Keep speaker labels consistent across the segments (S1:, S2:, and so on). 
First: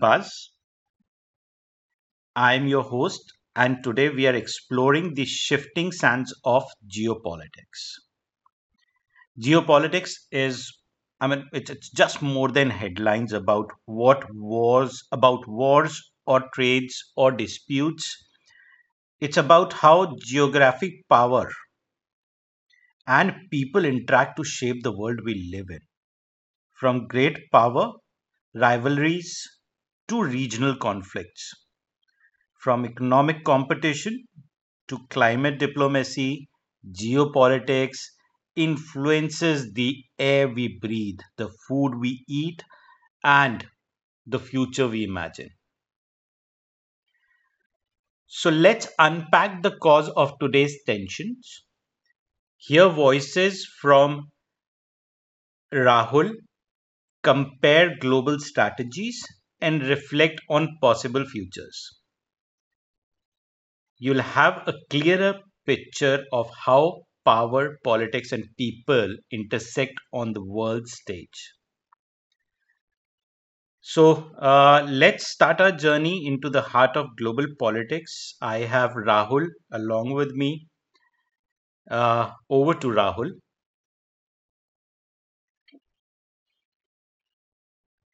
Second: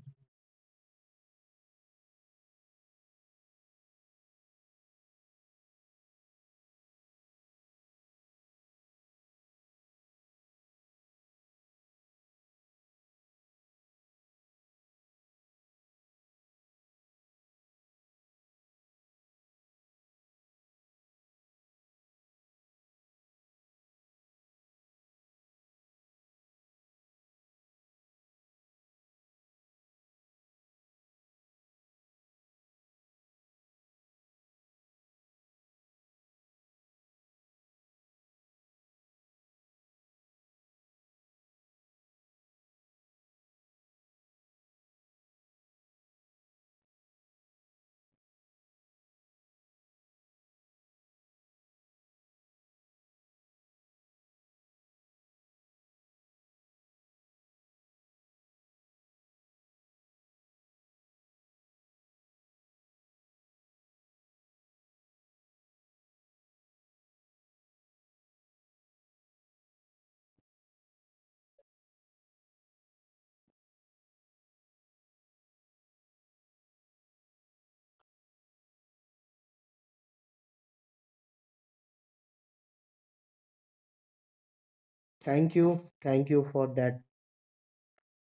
S1: Buzz. I'm your host, and today we are exploring the shifting sands of geopolitics. Geopolitics is, I mean, it's just more than headlines about wars or trades or disputes. It's about how geographic power and people interact to shape the world we live in. From great power rivalries to regional conflicts, from economic competition to climate diplomacy, geopolitics influences the air we breathe, the food we eat, and the future we imagine. So let's unpack the cause of today's tensions, hear voices from Rahul, compare global strategies, and reflect on possible futures. You'll have a clearer picture of how power, politics, and people intersect on the world stage. So let's start our journey into the heart of global politics. I have Rahul along with me. Over to Rahul.
S2: Thank you. Thank you for that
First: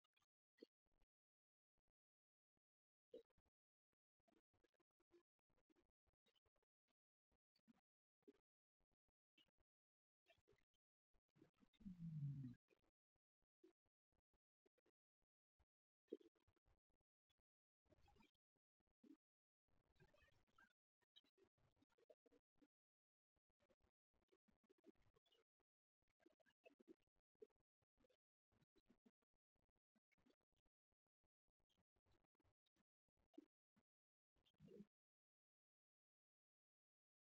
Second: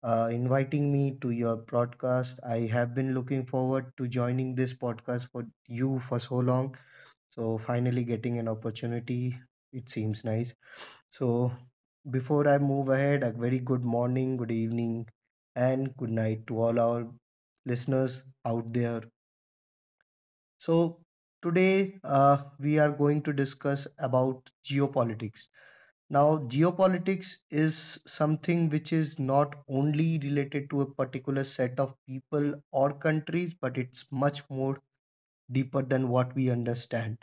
S2: inviting me to your podcast. I have been looking forward to joining this podcast for you for so long. So finally getting an opportunity, it seems nice. So before I move ahead, a very good morning, good evening, and good night to all our listeners out there. So today we are going to discuss about geopolitics. Now, geopolitics is something which is not only related to a particular set of people or countries, but it's much more deeper than what we understand.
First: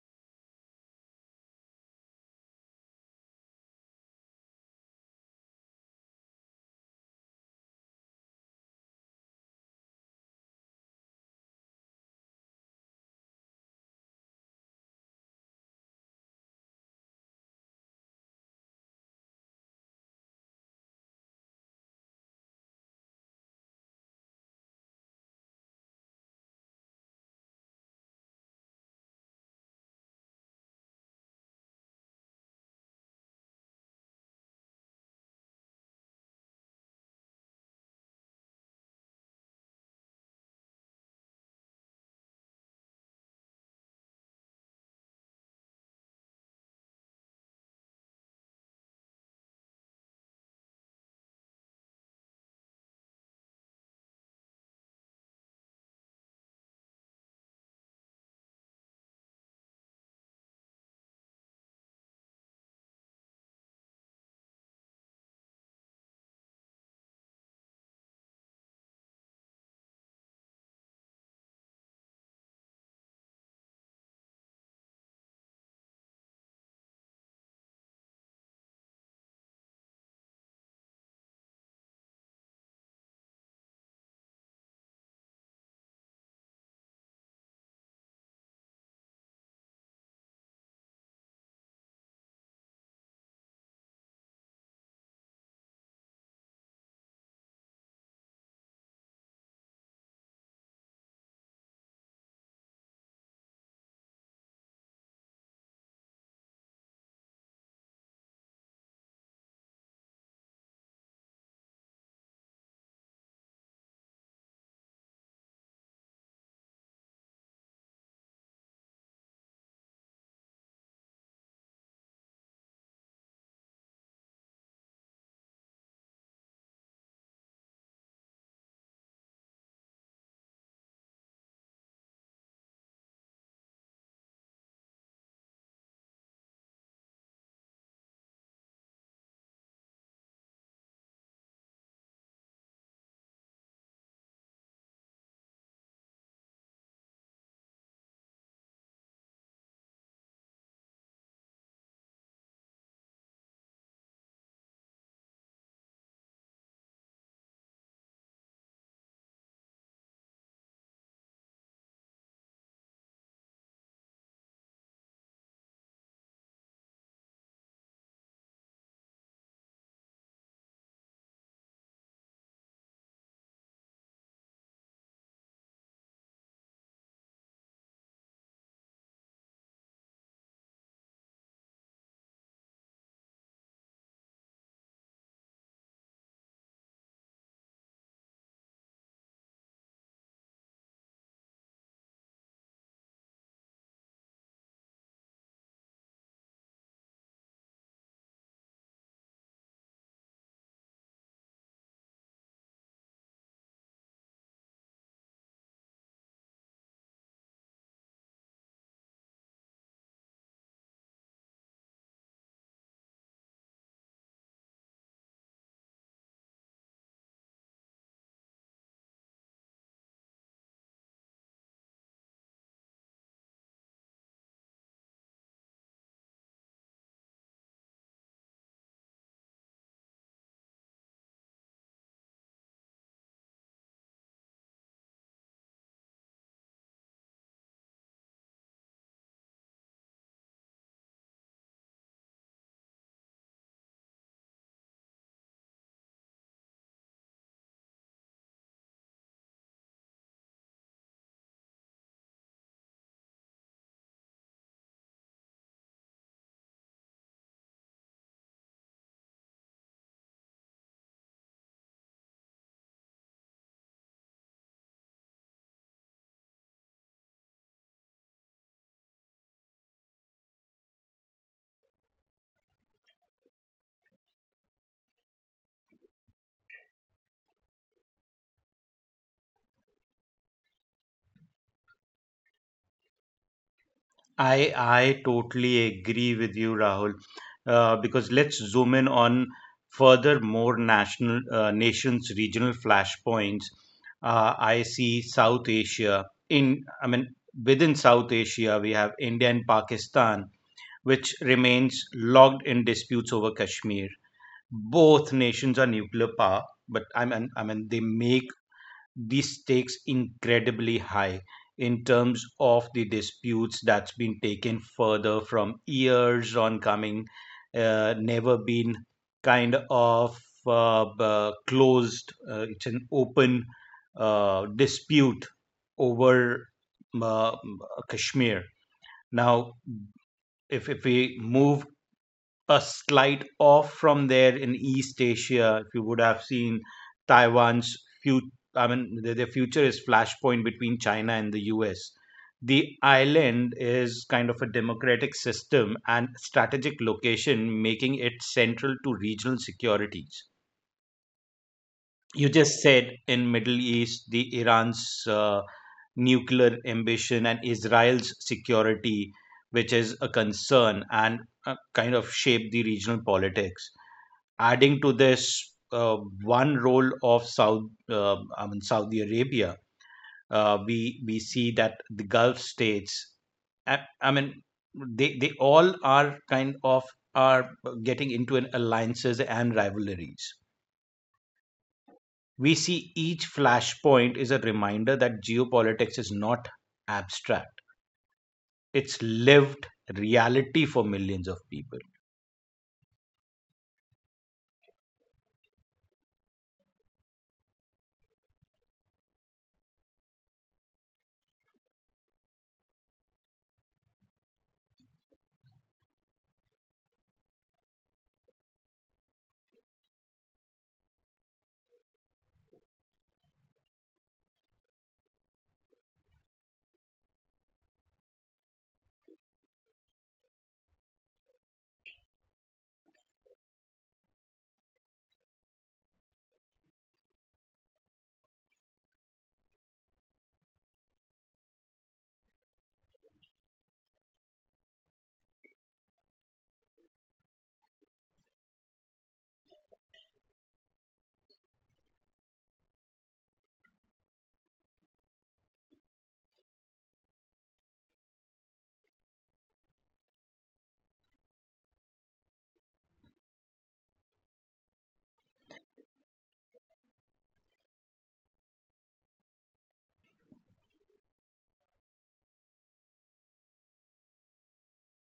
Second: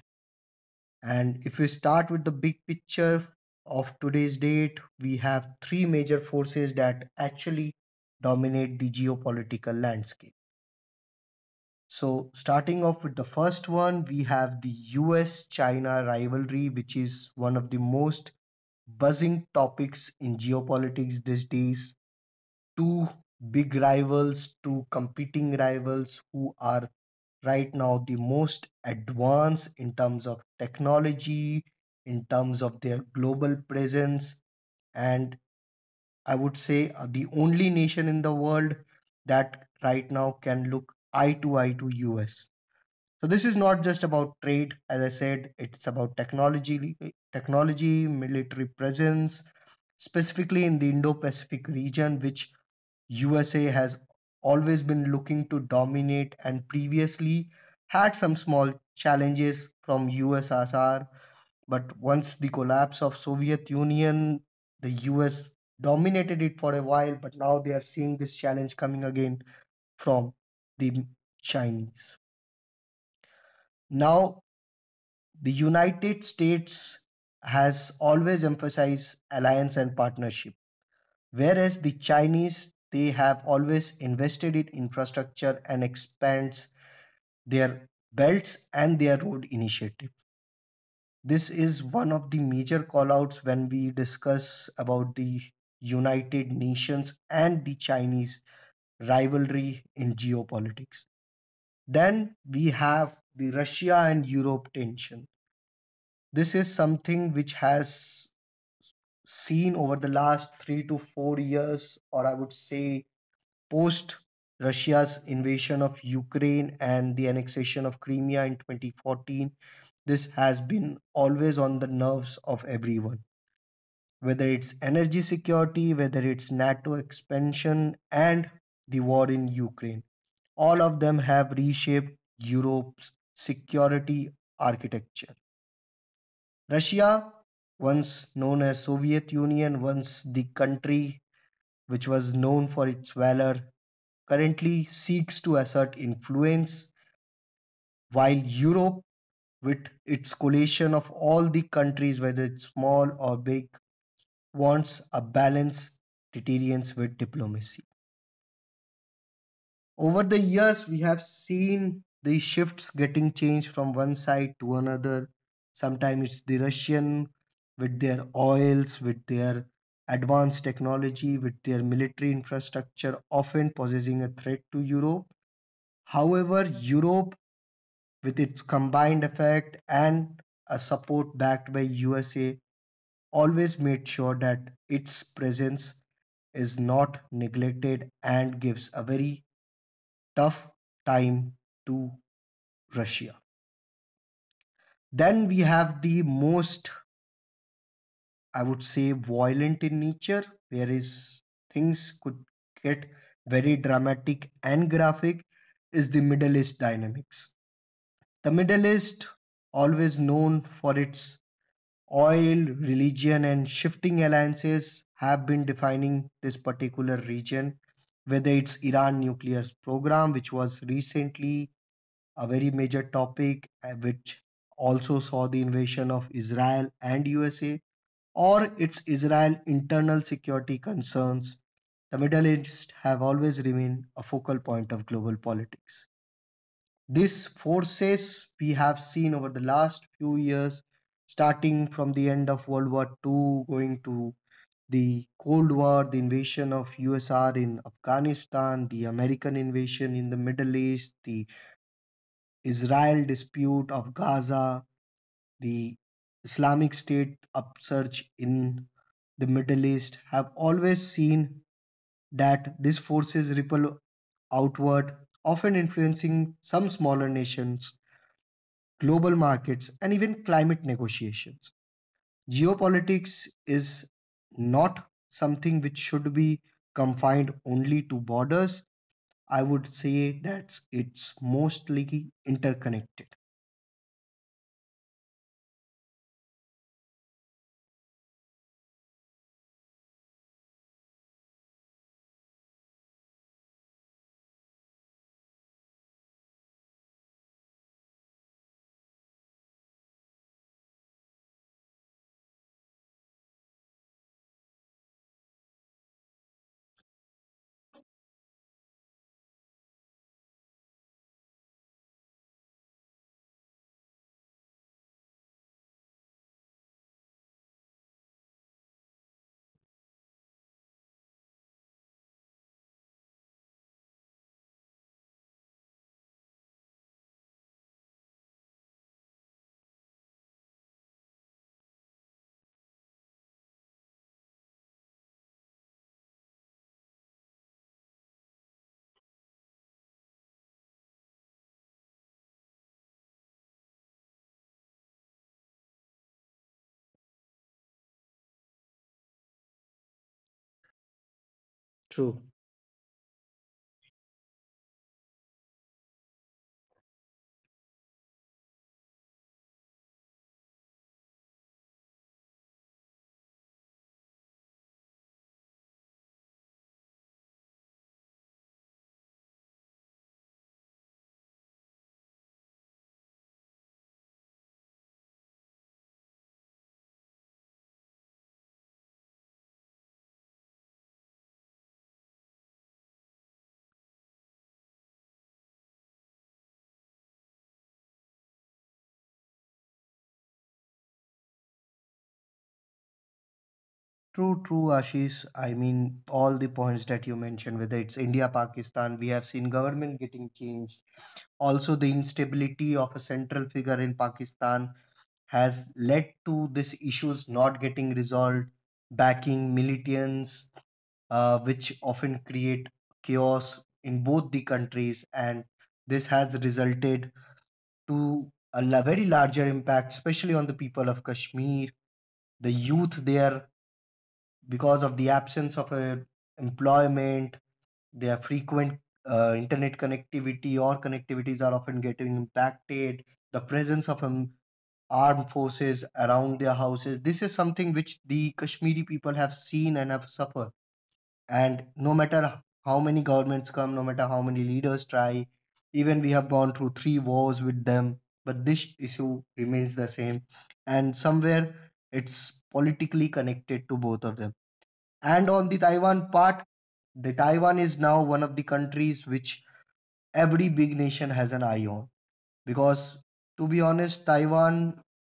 S2: And if we start with the big picture of today's date, we have three major forces that actually dominate the geopolitical landscape. So, starting off with the first one, we have the US China rivalry, which is one of the most buzzing topics in geopolitics these days. Two big rivals, two competing rivals who are right now the most advanced in terms of technology, in terms of their global presence, and I would say are the only nation in the world that right now can look eye to eye to US. So this is not just about trade, as I said, it's about technology, military presence, specifically in the Indo-Pacific region, which USA has always been looking to dominate and previously had some small challenges from USSR, but once the collapse of Soviet Union, the US dominated it for a while, but now they are seeing this challenge coming again from the Chinese. Now the United States has always emphasized alliance and partnership, whereas the Chinese they have always invested in infrastructure and expands their belts and their road initiative. This is one of the major callouts when we discuss about the United Nations and the Chinese rivalry in geopolitics. Then we have the Russia and Europe tension. This is something which has seen over the last 3 to 4 years, or I would say post Russia's invasion of Ukraine and the annexation of Crimea in 2014, this has been always on the nerves of everyone. Whether it's energy security, whether it's NATO expansion, and the war in Ukraine, all of them have reshaped Europe's security architecture. Russia, once known as Soviet Union, once the country which was known for its valor, currently seeks to assert influence, while Europe, with its coalition of all the countries, whether it's small or big, wants a balance deterrence with diplomacy. Over the years, we have seen the shifts getting changed from one side to another. Sometimes it's the Russian with their oils, with their advanced technology, with their military infrastructure, often posing a threat to Europe. However, Europe, with its combined effect and a support backed by USA, always made sure that its presence is not neglected and gives a very tough time to Russia. Then we have the most, I would say, violent in nature, whereas things could get very dramatic and graphic, is the Middle East dynamics. The Middle East, always known for its oil, religion, and shifting alliances have been defining this particular region, whether it's Iran nuclear program, which was recently a very major topic, which also saw the invasion of Israel and USA, or it's Israel internal security concerns. The Middle East have always remained a focal point of global politics. These forces we have seen over the last few years, starting from the end of World War II, going to the Cold War, the invasion of USSR in Afghanistan, the American invasion in the Middle East, the Israel dispute of Gaza, the Islamic State upsurge in the Middle East, have always seen that these forces ripple outward, often influencing some smaller nations global markets, and even climate negotiations. Geopolitics is not something which should be confined only to borders. I would say that it's mostly interconnected.
S1: I totally agree with you, Rahul. Because let's zoom in on further more national nations regional flashpoints. I see South Asia in I mean within South Asia we have India and Pakistan, which remains logged in disputes over Kashmir. Both nations are nuclear power, but they make the stakes incredibly high in terms of the disputes that's been taken further from years on coming, never been kind of b- closed. It's an open dispute over uh, Kashmir. Now, if we move a slight off from there in East Asia. If you would have seen Taiwan's future, their future is flashpoint between China and the US. The island is kind of a democratic system and strategic location, making it central to regional securities.
S2: True.
S1: You just said in Middle East, the Iran's nuclear ambition and Israel's security, which is a concern and kind of shape the regional politics, adding to this one role of South, I mean Saudi Arabia, we see that the Gulf states, I, I mean, they all are kind of are getting into an alliances and rivalries. We see each flashpoint is a reminder that geopolitics is not abstract; it's lived reality for millions of people.
S2: True, true, Ashish. I mean, all the points that you mentioned, whether it's India, Pakistan, we have seen government getting changed also the instability of a central figure in Pakistan has led to these issues not getting resolved, backing militants, which often create chaos in both the countries, and this has resulted to very larger impact, especially on the people of Kashmir, the youth there, because of the absence of employment, their frequent internet connectivity or connectivities are often getting impacted. The presence of armed forces around their houses. This is something which the Kashmiri people have seen and have suffered. And no matter how many governments come, no matter how many leaders try, even we have gone through three wars with them, but this issue remains the same. And somewhere it's politically connected to both of them. And on the Taiwan part, the Taiwan is now one of the countries which every big nation has an eye on because to be honest, Taiwan,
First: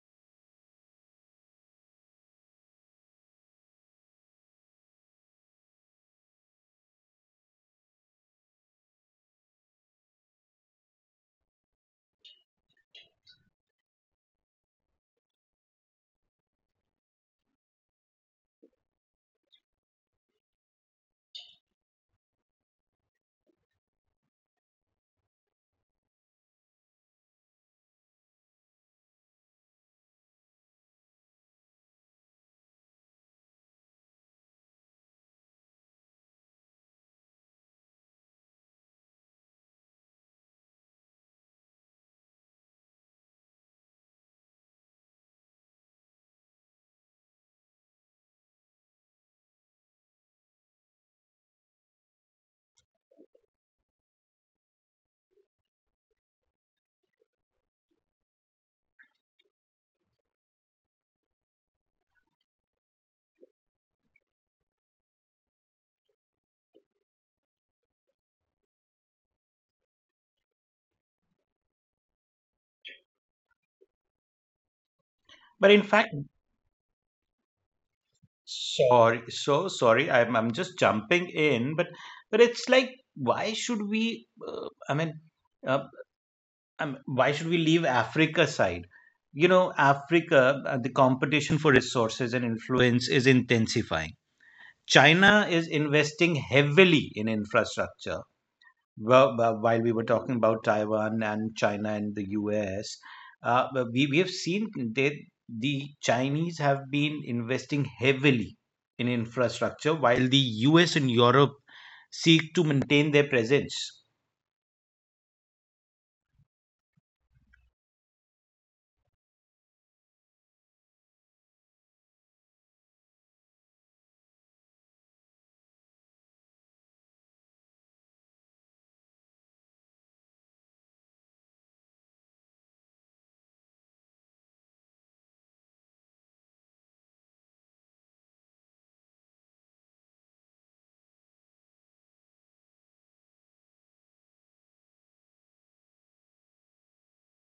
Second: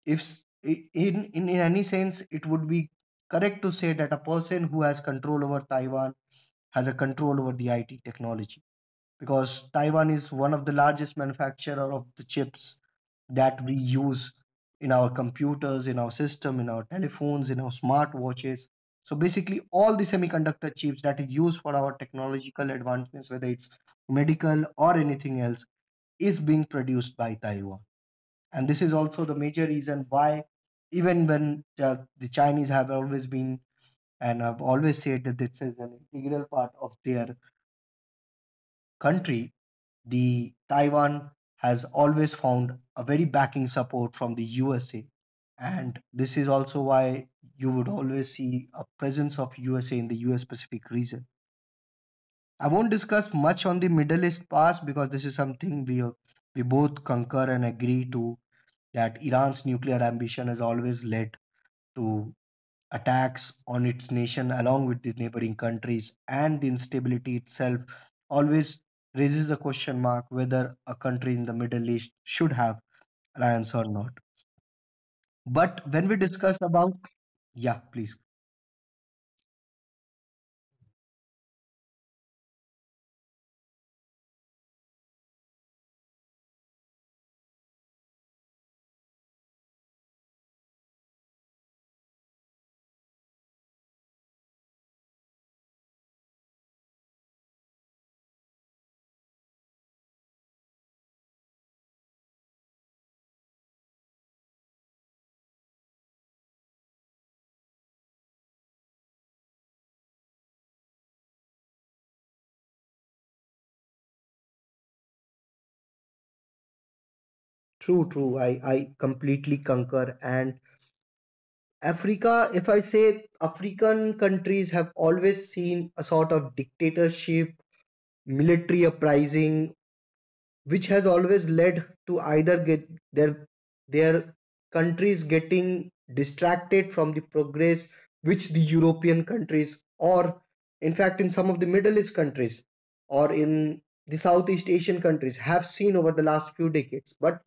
S2: if s- I- in any sense, it would be correct to say that a person who has control over Taiwan has a control over the IT technology because Taiwan is one of the largest manufacturer of the chips that we use in our computers, in our system, in our telephones, in our smartwatches. So basically all the semiconductor chips that is used for our technological advancements, whether it's medical or anything else, is being produced by Taiwan. And this is also the major reason why even when the Chinese have always been and have always said that this is an integral part of their country, the Taiwan has always found a very backing support from the USA. And this is also why you would always see a presence of USA in the US Pacific region. I won't discuss much on the Middle East past because this is something we both concur and agree to, that Iran's nuclear ambition has always led to attacks on its nation along with the neighboring countries, and the instability itself always raises the question mark whether a country in the Middle East should have alliance or not,
S1: But
S2: but
S1: in
S2: when we
S1: fact,
S2: discuss about yeah, please.
S1: sorry. I'm just jumping in, but it's like why should we? Uh, why should we leave Africa side? You know, Africa, the competition for resources and influence is intensifying. China is investing heavily in infrastructure, while we were talking about Taiwan and China and the US. But we have seen that the Chinese have been investing heavily in infrastructure while the US and Europe seek to maintain their presence.
S2: True, true, I completely concur. And Africa, if I say, African countries have always seen a sort of dictatorship, military uprising, which has always led to either get their countries getting distracted from the progress which the European countries or in fact in some of the Middle East countries or in the Southeast Asian countries have seen over the last few decades. But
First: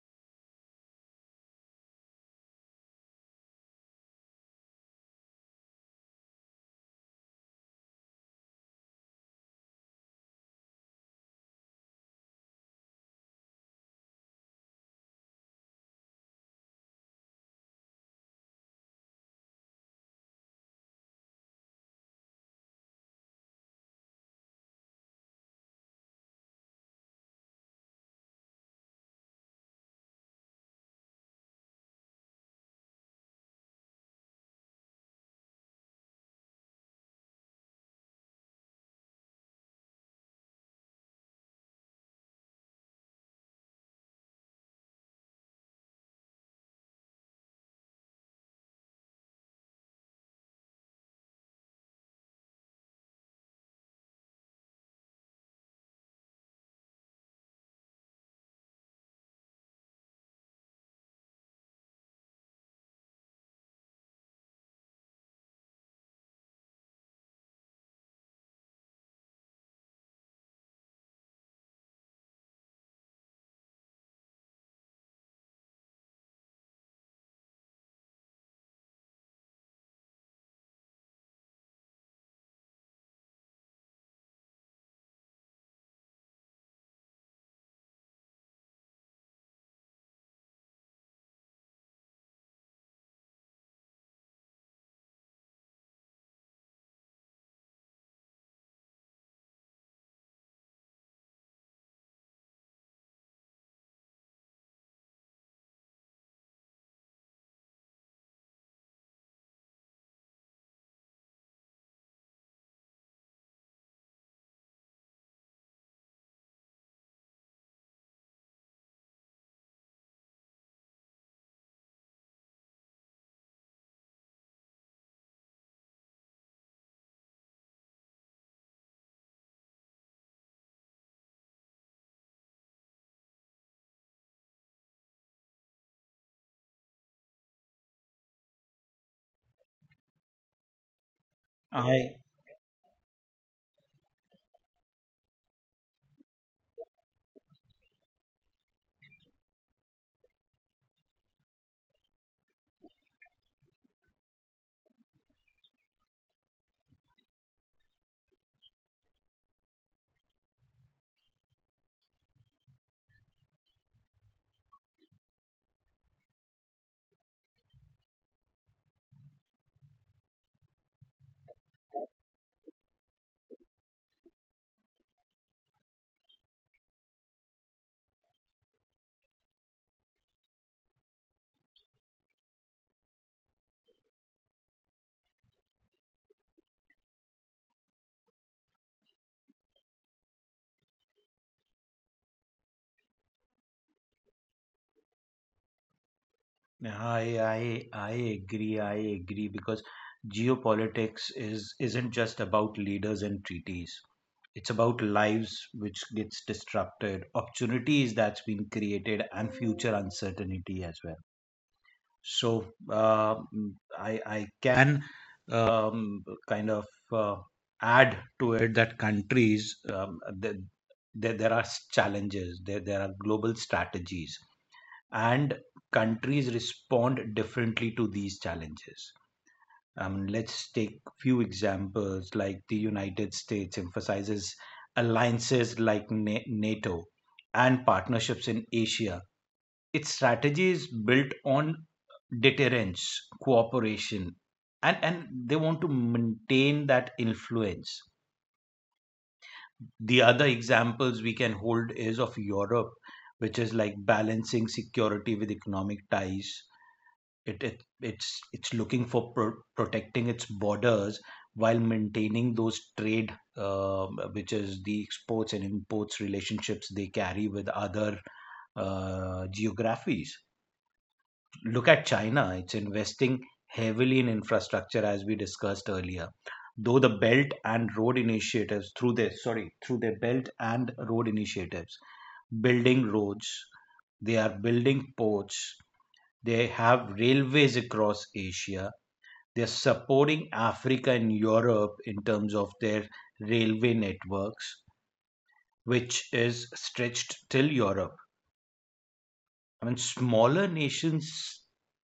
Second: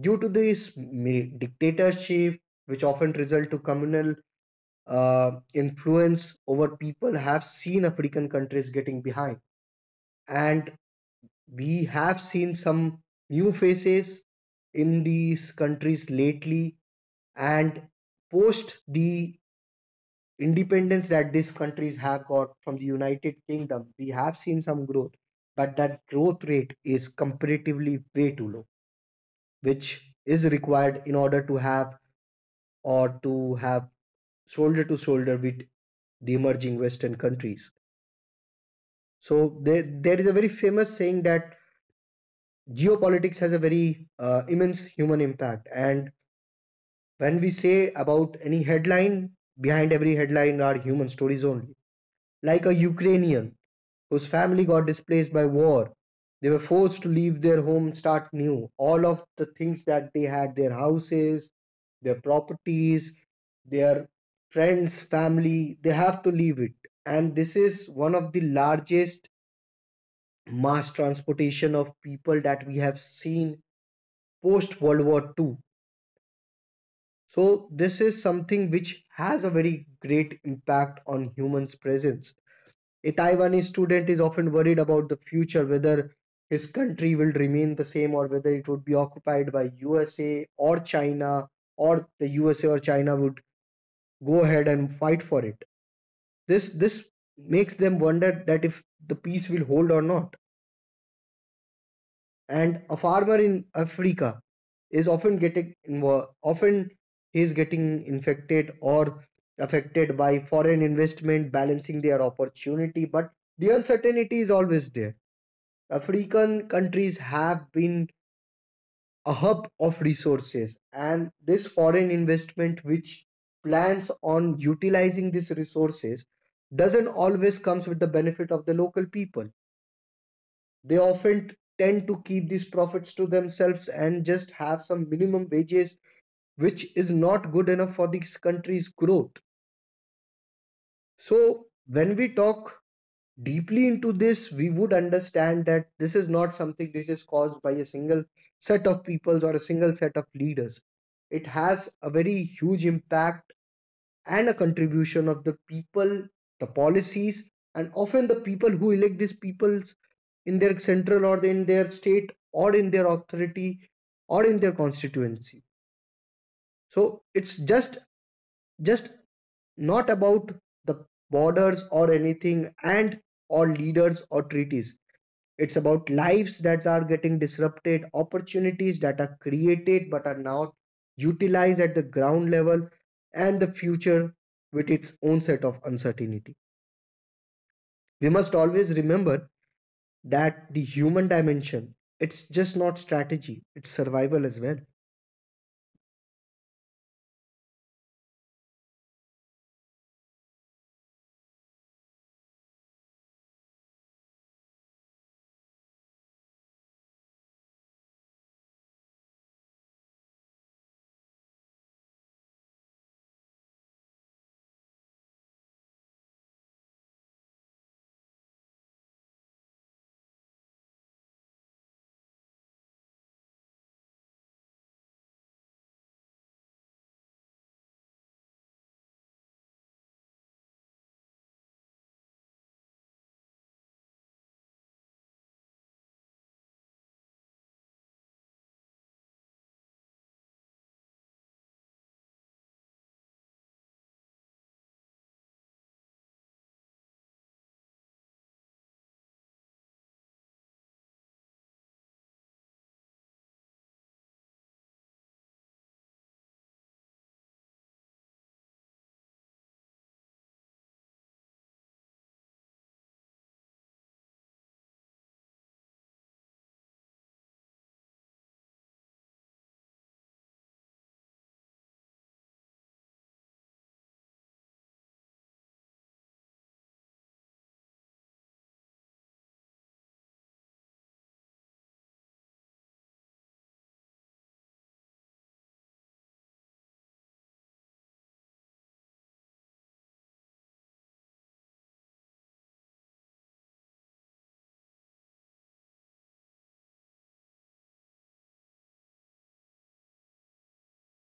S2: due to this dictatorship, which often result to communal influence over people, have seen African countries getting behind. And we have seen some new faces in these countries lately and post the independence that these countries have got from the United Kingdom, we have seen some growth, but that growth rate is comparatively way too low which is required in order to have or to have shoulder to shoulder with the emerging western countries. So there is a very famous saying that geopolitics has a very immense human impact, and when we say about any headline, behind every headline are human stories only. Like a Ukrainian whose family got displaced by war, they were forced to leave their home, start new. All of the things that they had, their houses, their properties, their friends, family, they have to leave it. And this is one of the largest mass transportation of people that we have seen post World War II. So this is something which has a very great impact on humans' presence. A Taiwanese student is often worried about the future, whether his country will remain the same or whether it would be occupied by USA or China, or the USA or China would go ahead and fight for it. This makes them wonder that if the peace will hold or not. And a farmer in Africa is often getting invo- often he is getting infected or affected by foreign investment balancing their opportunity but the uncertainty is always there. African countries have been a hub of resources, and this foreign investment which plans on utilizing these resources doesn't always comes with the benefit of the local people. They often tend to keep these profits to themselves and just have some minimum wages which is not good enough for this country's growth. So when we
S1: I,
S2: talk deeply into this, we would understand that this is not something which is caused by a single set of peoples or a single set of leaders. It has a very huge impact and a contribution of the people, the policies, and often the people who elect these people in their central or in their state or in their authority or in their constituency. So it's just not about the borders or anything and or leaders or treaties. It's about lives that are getting disrupted, opportunities that are created but are not utilized at the ground level, and the future with its own set of uncertainty. We must always remember that the human dimension, it's just not strategy, it's survival as well.
S1: I, I agree because isn't just about leaders and treaties. It's about lives which gets disrupted, opportunities that's been created, and future uncertainty as well. So uh, mm, i i can um, kind of uh, add to it that there are challenges, there are global strategies, and countries respond differently to these challenges. Let's take few examples. Like the United States emphasizes alliances like NATO and partnerships in Asia. Its strategy is built on deterrence, cooperation, and, they want to maintain that influence. The other examples we can hold is of Europe, which is like balancing security with economic ties. It's looking for protecting its borders while maintaining those trade, which is the exports and imports relationships they carry with other geographies. Look at China, it's investing heavily in infrastructure, as we discussed earlier, though the belt and road initiatives through their sorry through their belt and road initiatives. Building roads, they are building ports, they have railways across Asia. They're supporting Africa and Europe in terms of their railway networks, which is stretched till Europe. I mean, smaller nations,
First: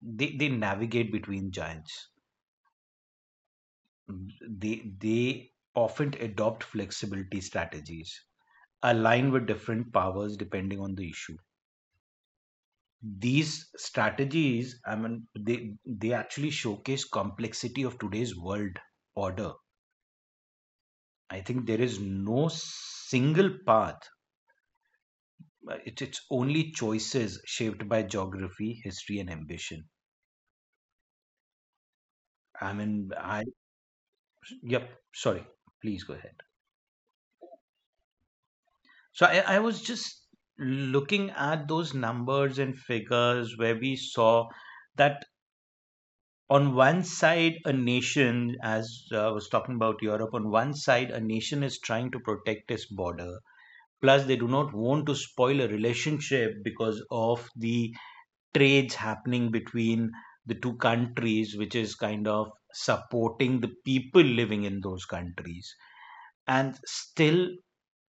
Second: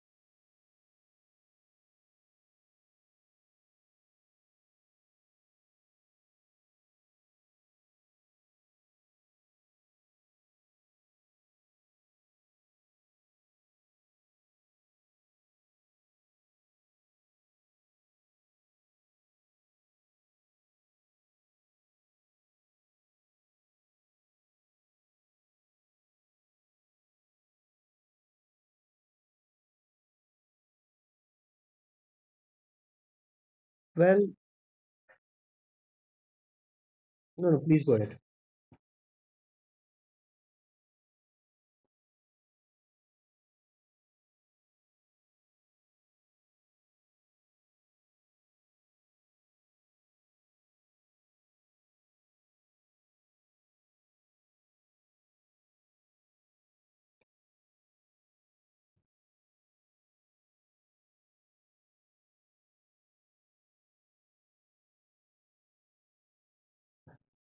S1: they navigate between giants. They often adopt flexibility strategies, align with different powers depending on the issue. These strategies, I mean, they actually showcase complexity of today's world order. I think there is no single path. It's only choices shaped by geography, history, and ambition. I mean, I
S2: Well.
S1: yep. Sorry, please go ahead.
S2: No, no, please go ahead.
S1: So I was just looking at those numbers and figures where we saw that on one side a nation, as I was talking about Europe, on one side a nation is trying to protect its border. Plus, they do not want to spoil a relationship because of the trades happening between the two countries, which is kind of supporting the people living in those countries. And still,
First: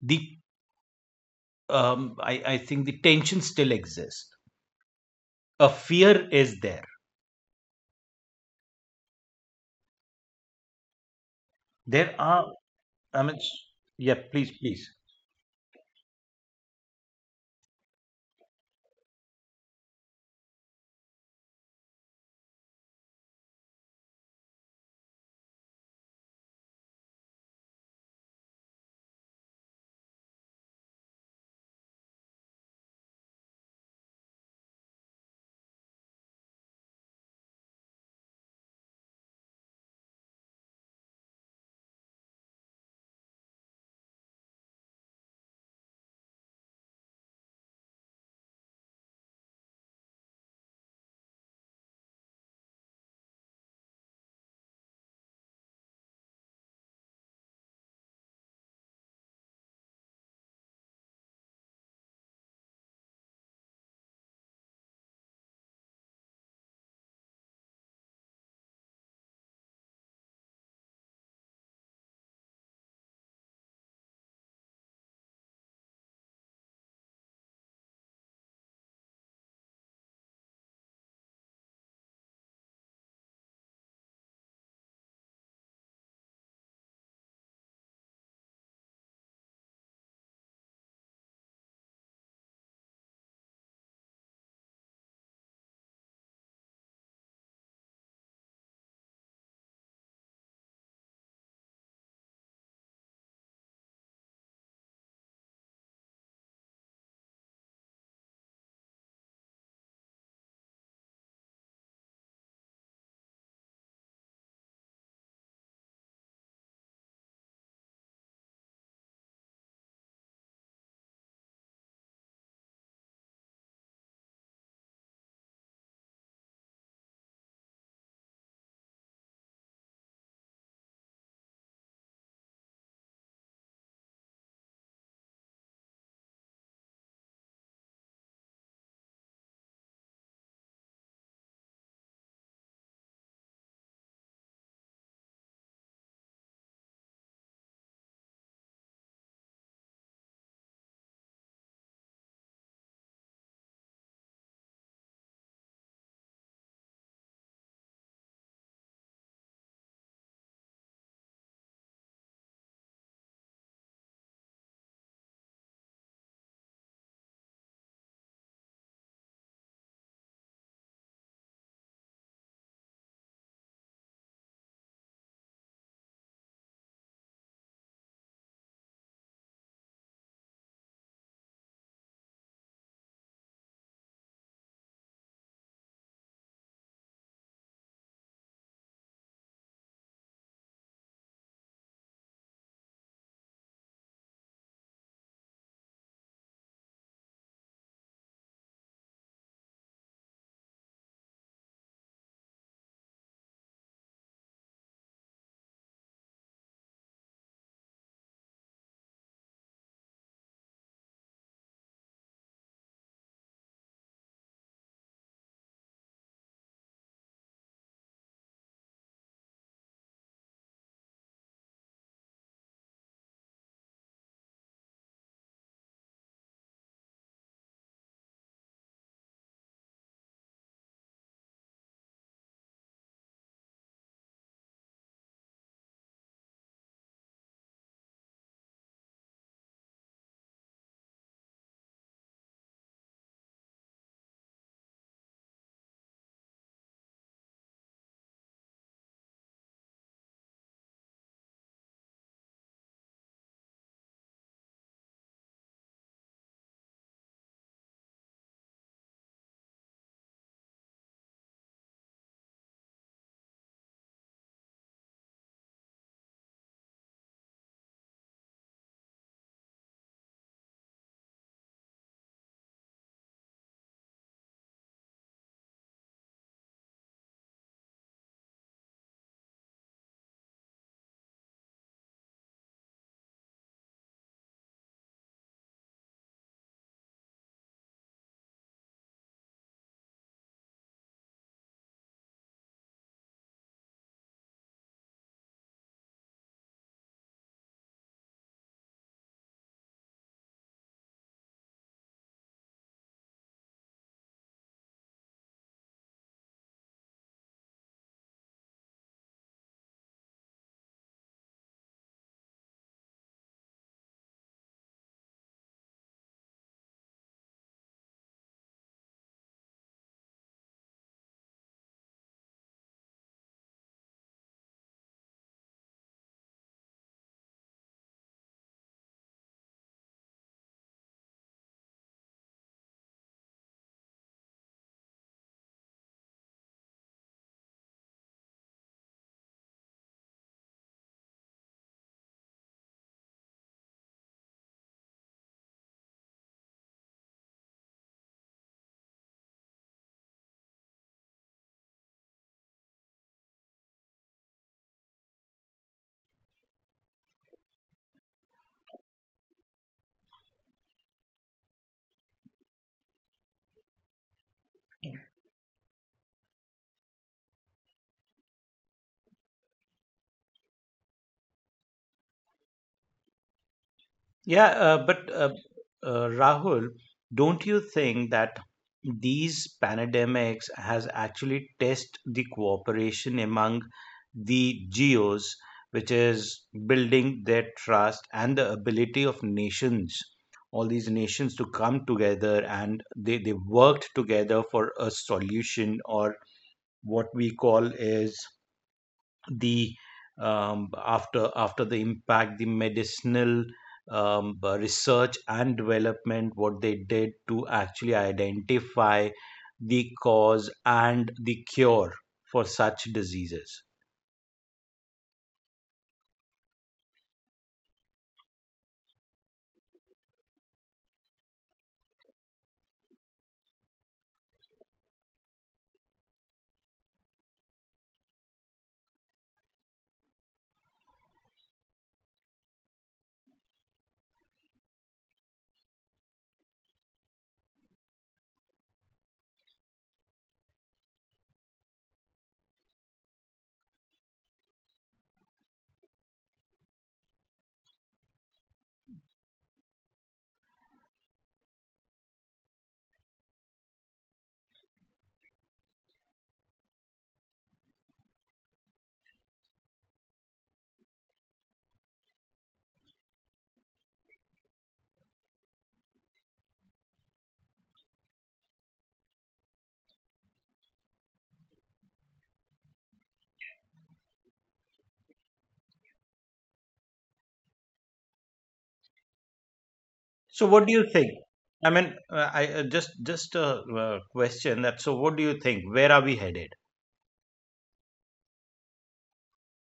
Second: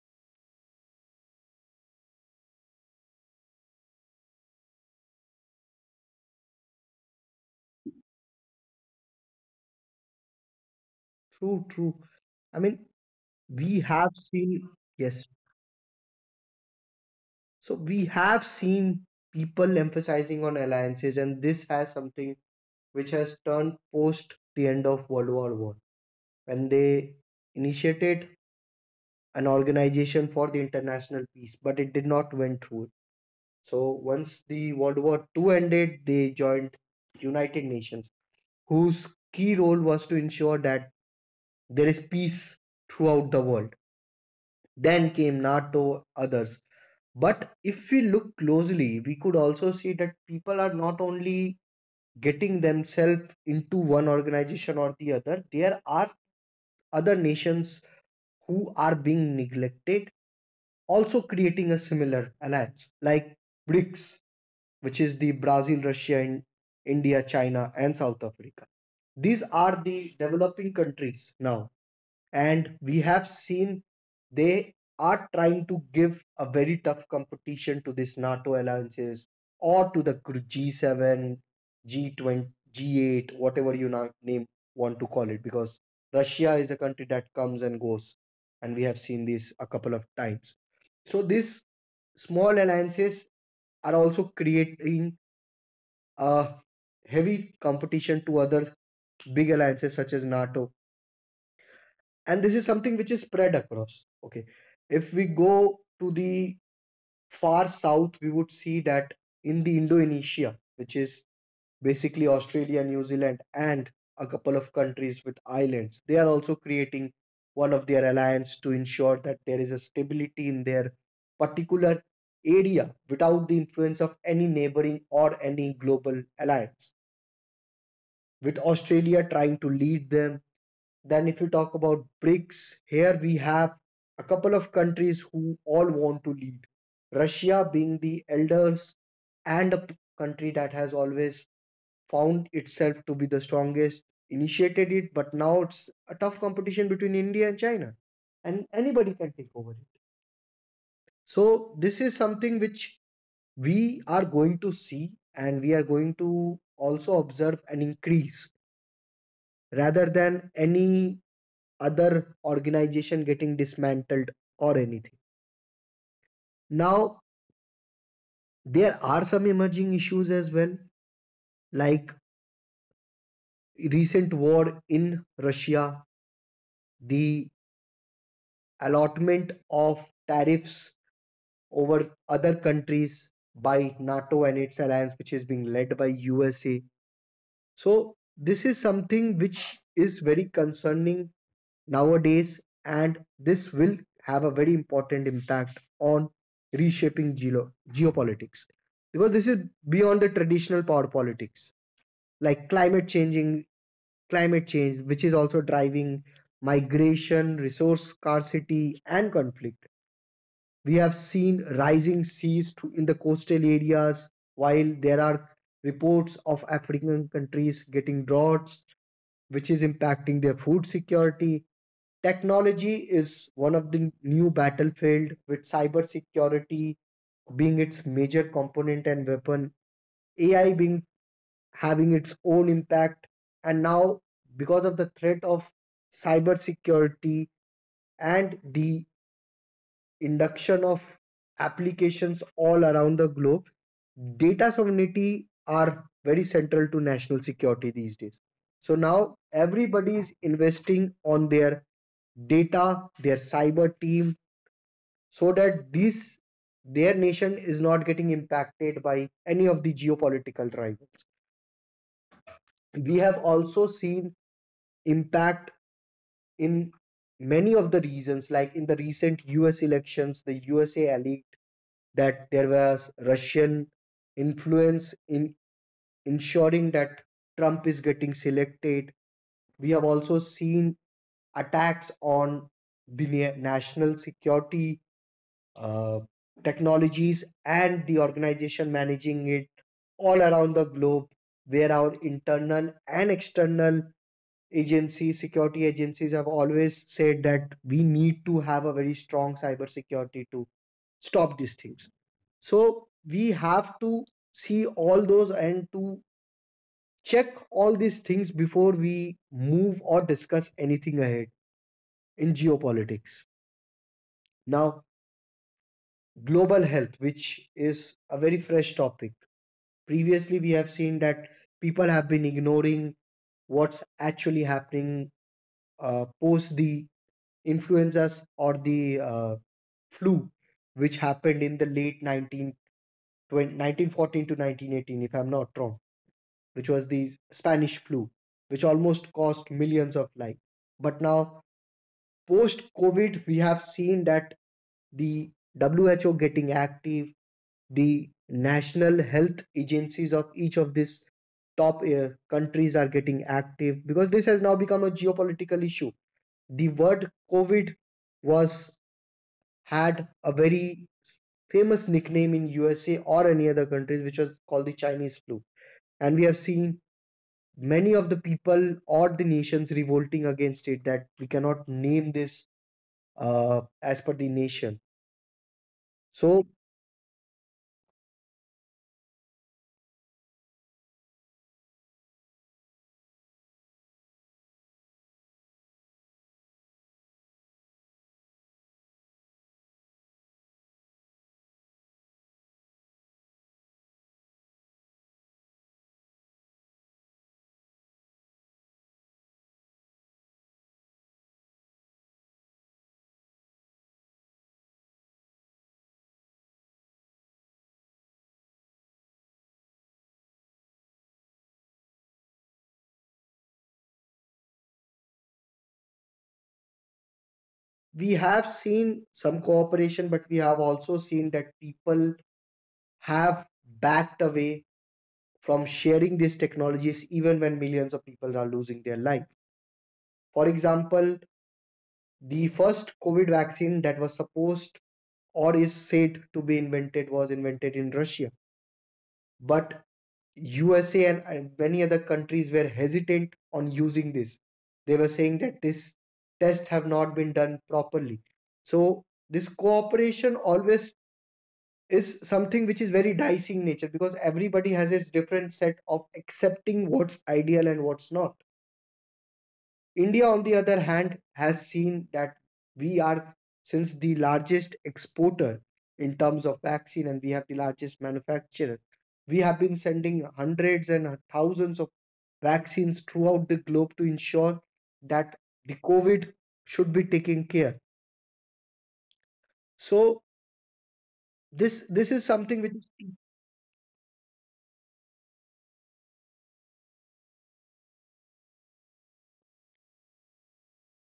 S1: the I think the tension still exists. A fear is there.
S2: True, true.
S1: There are,
S2: I mean,
S1: I mean, s-
S2: we
S1: Yeah,
S2: have
S1: please,
S2: seen,
S1: please.
S2: yes, so we have seen people emphasizing on alliances, and this has something which has turned post the end of World War I when they initiated an organization for the international peace, but it did not went through. So once the World War II ended, they joined United Nations, whose key role was to ensure that there is peace throughout the world. Then came NATO, others. But if we look closely, we could also see that people are not only getting themselves into one organization or the other, there are other nations who are being neglected, also creating a similar alliance like BRICS, which is the Brazil, Russia, and India, China, and South Africa. These are the developing countries now and we have seen they are trying to give a very tough competition to this NATO alliances or to the G7, G20, G8, whatever you name want to call it, because Russia is a country that comes and goes, and we have seen this a couple of times. So these small alliances are also creating a heavy competition to other big alliances such as NATO, and this is something which is spread across. Okay. If we go to the far south, we would see that in the Indonesia, which is basically Australia, New Zealand, and a couple of countries with islands, they are also creating one of their alliance to ensure that there is a stability in their particular area without the influence of any neighboring or any global alliance. With Australia trying to lead them, then, if you talk about BRICS, here we have a couple of countries who all want to lead. Russia being the elders and a country that has always found itself to be the strongest, initiated it, but now it's a tough competition between India and China, and anybody can take over it. So, this is something which we are going to see, and we are going to also observe an increase rather than any other organization getting dismantled or anything. Now, there are some emerging issues as well, like recent war in Russia, the allotment of tariffs over other countries by NATO and its alliance, which is being led by USA. So, this is something which is very concerning nowadays, and this will have a very important impact on reshaping geopolitics because this is beyond the traditional power politics like climate change, which is also driving migration, resource scarcity and conflict. We have seen rising seas to, in the coastal areas, while there are reports of African countries getting droughts, which is impacting their food security. Technology is one of the new battlefield with cybersecurity being its major component and weapon, AI being having its own impact, and now because of the threat of cybersecurity and the induction of applications all around the globe, data sovereignty are very central to national security these days. So now everybody is investing on their data, their cyber team, so that these their nation is not getting impacted by any of the geopolitical rivals. We have also seen impact in many of the reasons, like in the recent US elections, the USA that there was Russian influence in ensuring that Trump is getting selected. We have also seen attacks on the national security uh, technologies and the organization managing it all around the globe, where our internal and external agencies, security agencies have always said that we need to have a very strong cybersecurity too stop these things. So we have to see all those and to check all these things before we move or discuss anything ahead in geopolitics. Now, global health, which is a very fresh topic. Previously we have seen that people have been ignoring what's actually happening post the influenzas or the flu which happened in the late 19, 1914 to 1918 if I'm not wrong, which was the Spanish flu, which almost cost millions of lives. But now, post COVID, we have seen that the WHO getting active, the national health agencies of each of these top countries are getting active because this has now become a geopolitical issue. The word COVID was had a very famous nickname in USA or any other countries, which was called the Chinese flu. And we have seen many of the people or the nations revolting against it that we cannot name this as per the nation.
S1: Yeah,
S2: So
S1: but Rahul, don't you think that these pandemics has actually test the cooperation among the geos, which is building their trust and the ability of nations, all these nations to come together and they worked together for a solution? Or what we call is the after the impact, the medicinal research and development, what they did to actually identify the cause and the cure for such diseases.
S2: we have seen some cooperation, but we have also seen that people have backed away from sharing these technologies even when millions of people are losing their life. For example, the first COVID vaccine that was supposed or is said to be invented was invented in Russia. But USA and many other countries were hesitant on using this. They were saying that this tests have not been done properly. So this cooperation always is something which is very dicey in nature because everybody has its different set of accepting what's ideal and what's not. India, on the other hand, has seen that we are, since the largest exporter in terms of vaccine and we have the largest manufacturer, we have been sending hundreds and thousands of vaccines throughout the globe to ensure that the COVID should be taken care. So this
S1: So what do
S2: this
S1: you
S2: is
S1: think?
S2: something which
S1: I
S2: is.
S1: mean I just a Question that, so what do you think, where are we headed?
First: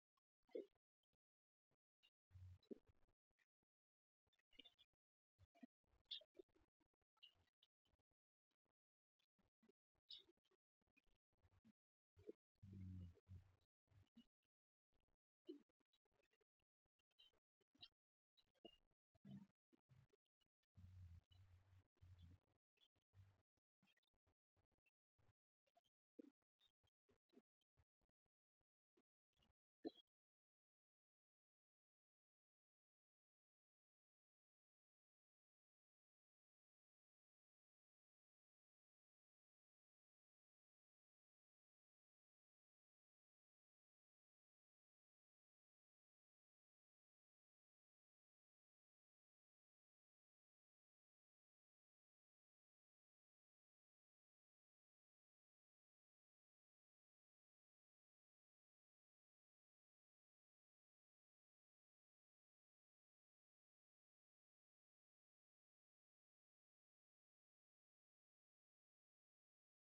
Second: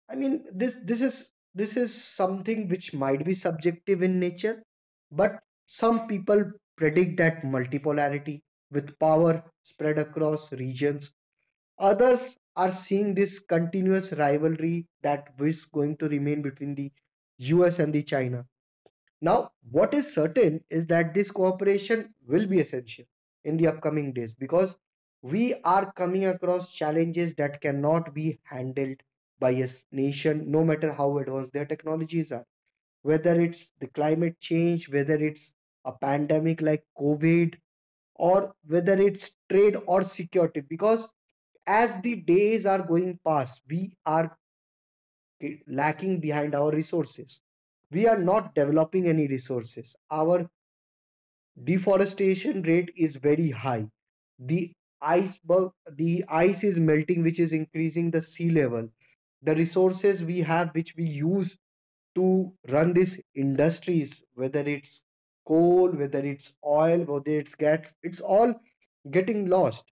S2: I mean, this is something which might be subjective in nature, but some people predict that multipolarity with power spread across regions. Others are seeing this continuous rivalry that is going to remain between the US and the China. Now, what is certain is that this cooperation will be essential in the upcoming days because we are coming across challenges that cannot be handled by a nation, no matter how advanced their technologies are. Whether it's the climate change, whether it's a pandemic like COVID, or whether it's trade or security, because as the days are going past, we are lacking behind our resources. We are not developing any resources. Our deforestation rate is very high. The iceberg, the ice is melting, which is increasing the sea level. The resources we have which we use to run these industries, whether it's coal, whether it's oil, whether it's gas, it's all getting lost.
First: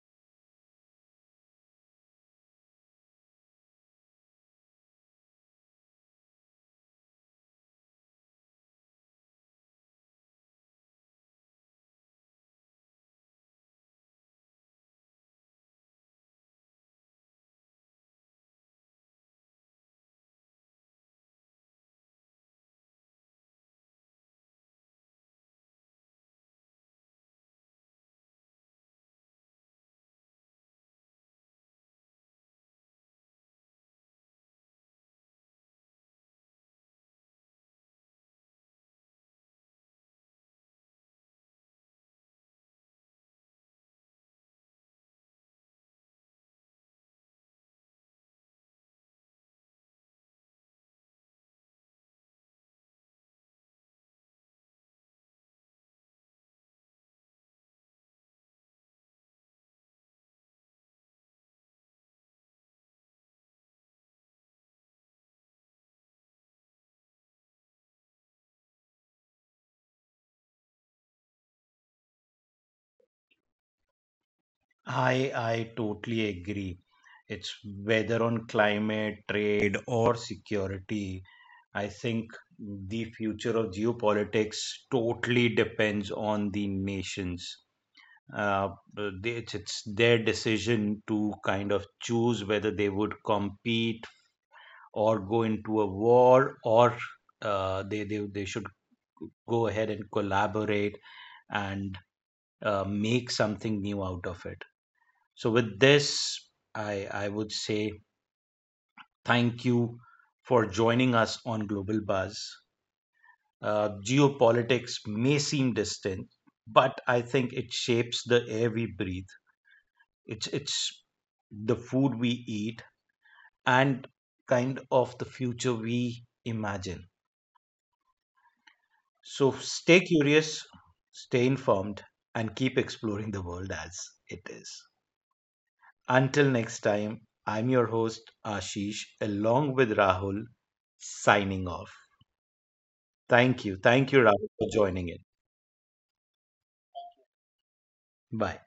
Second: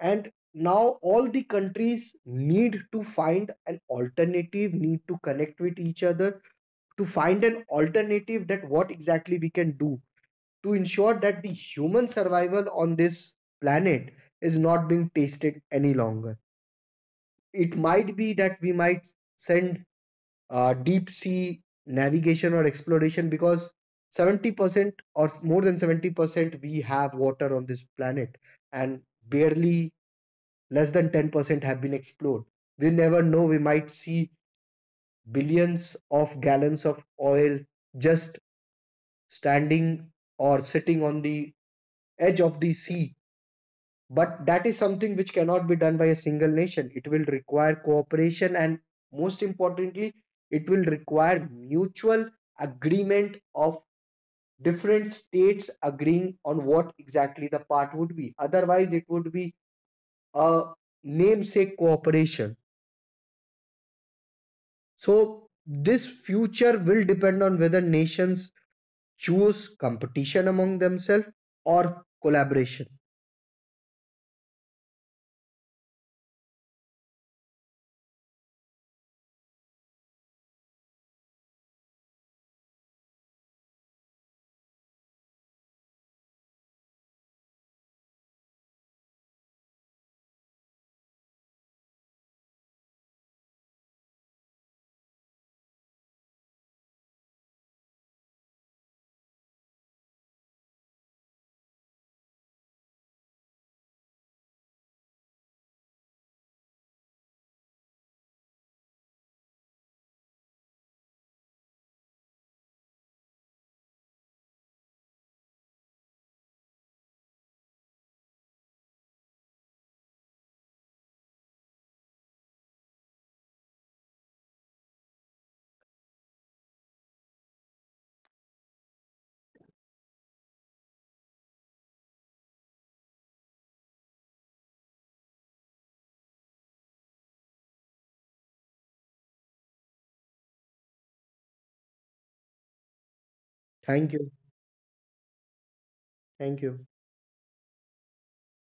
S2: And now all the countries need to find an alternative, need to connect with each other to find an alternative that what exactly we can do to ensure that the human survival on this planet is not being tasted any longer. It might be that we might send deep sea navigation or exploration because 70% or more than 70% we have water on this planet and barely less than 10% have been explored. We never know, we might see billions of gallons of oil just standing or sitting on the edge of the sea. But that is something which cannot be done by a single nation. It will require cooperation and, most importantly, it will require mutual agreement of different states agreeing on what exactly the part would be. Otherwise, it would be a namesake cooperation. So, this future will depend on whether nations choose competition among themselves or collaboration.
S1: I totally agree. It's whether on climate, trade, or security. I think the future of geopolitics totally depends on the nations. Uh, it's their decision to kind of choose whether they would compete or go into a war, or they should go ahead and collaborate and make something new out of it. So, with this, I would say thank you for joining us on Global Buzz. Geopolitics may seem distant, but I think it shapes the air we breathe. It's the food we eat and kind of the future we imagine. So, stay curious, stay informed, and keep exploring the world as it is. Until next time, I'm your host, Ashish, along with Rahul, signing off. Thank you. Thank
S2: Thank
S1: you,
S2: you.
S1: Rahul, for joining in.
S2: Thank you.
S1: Bye.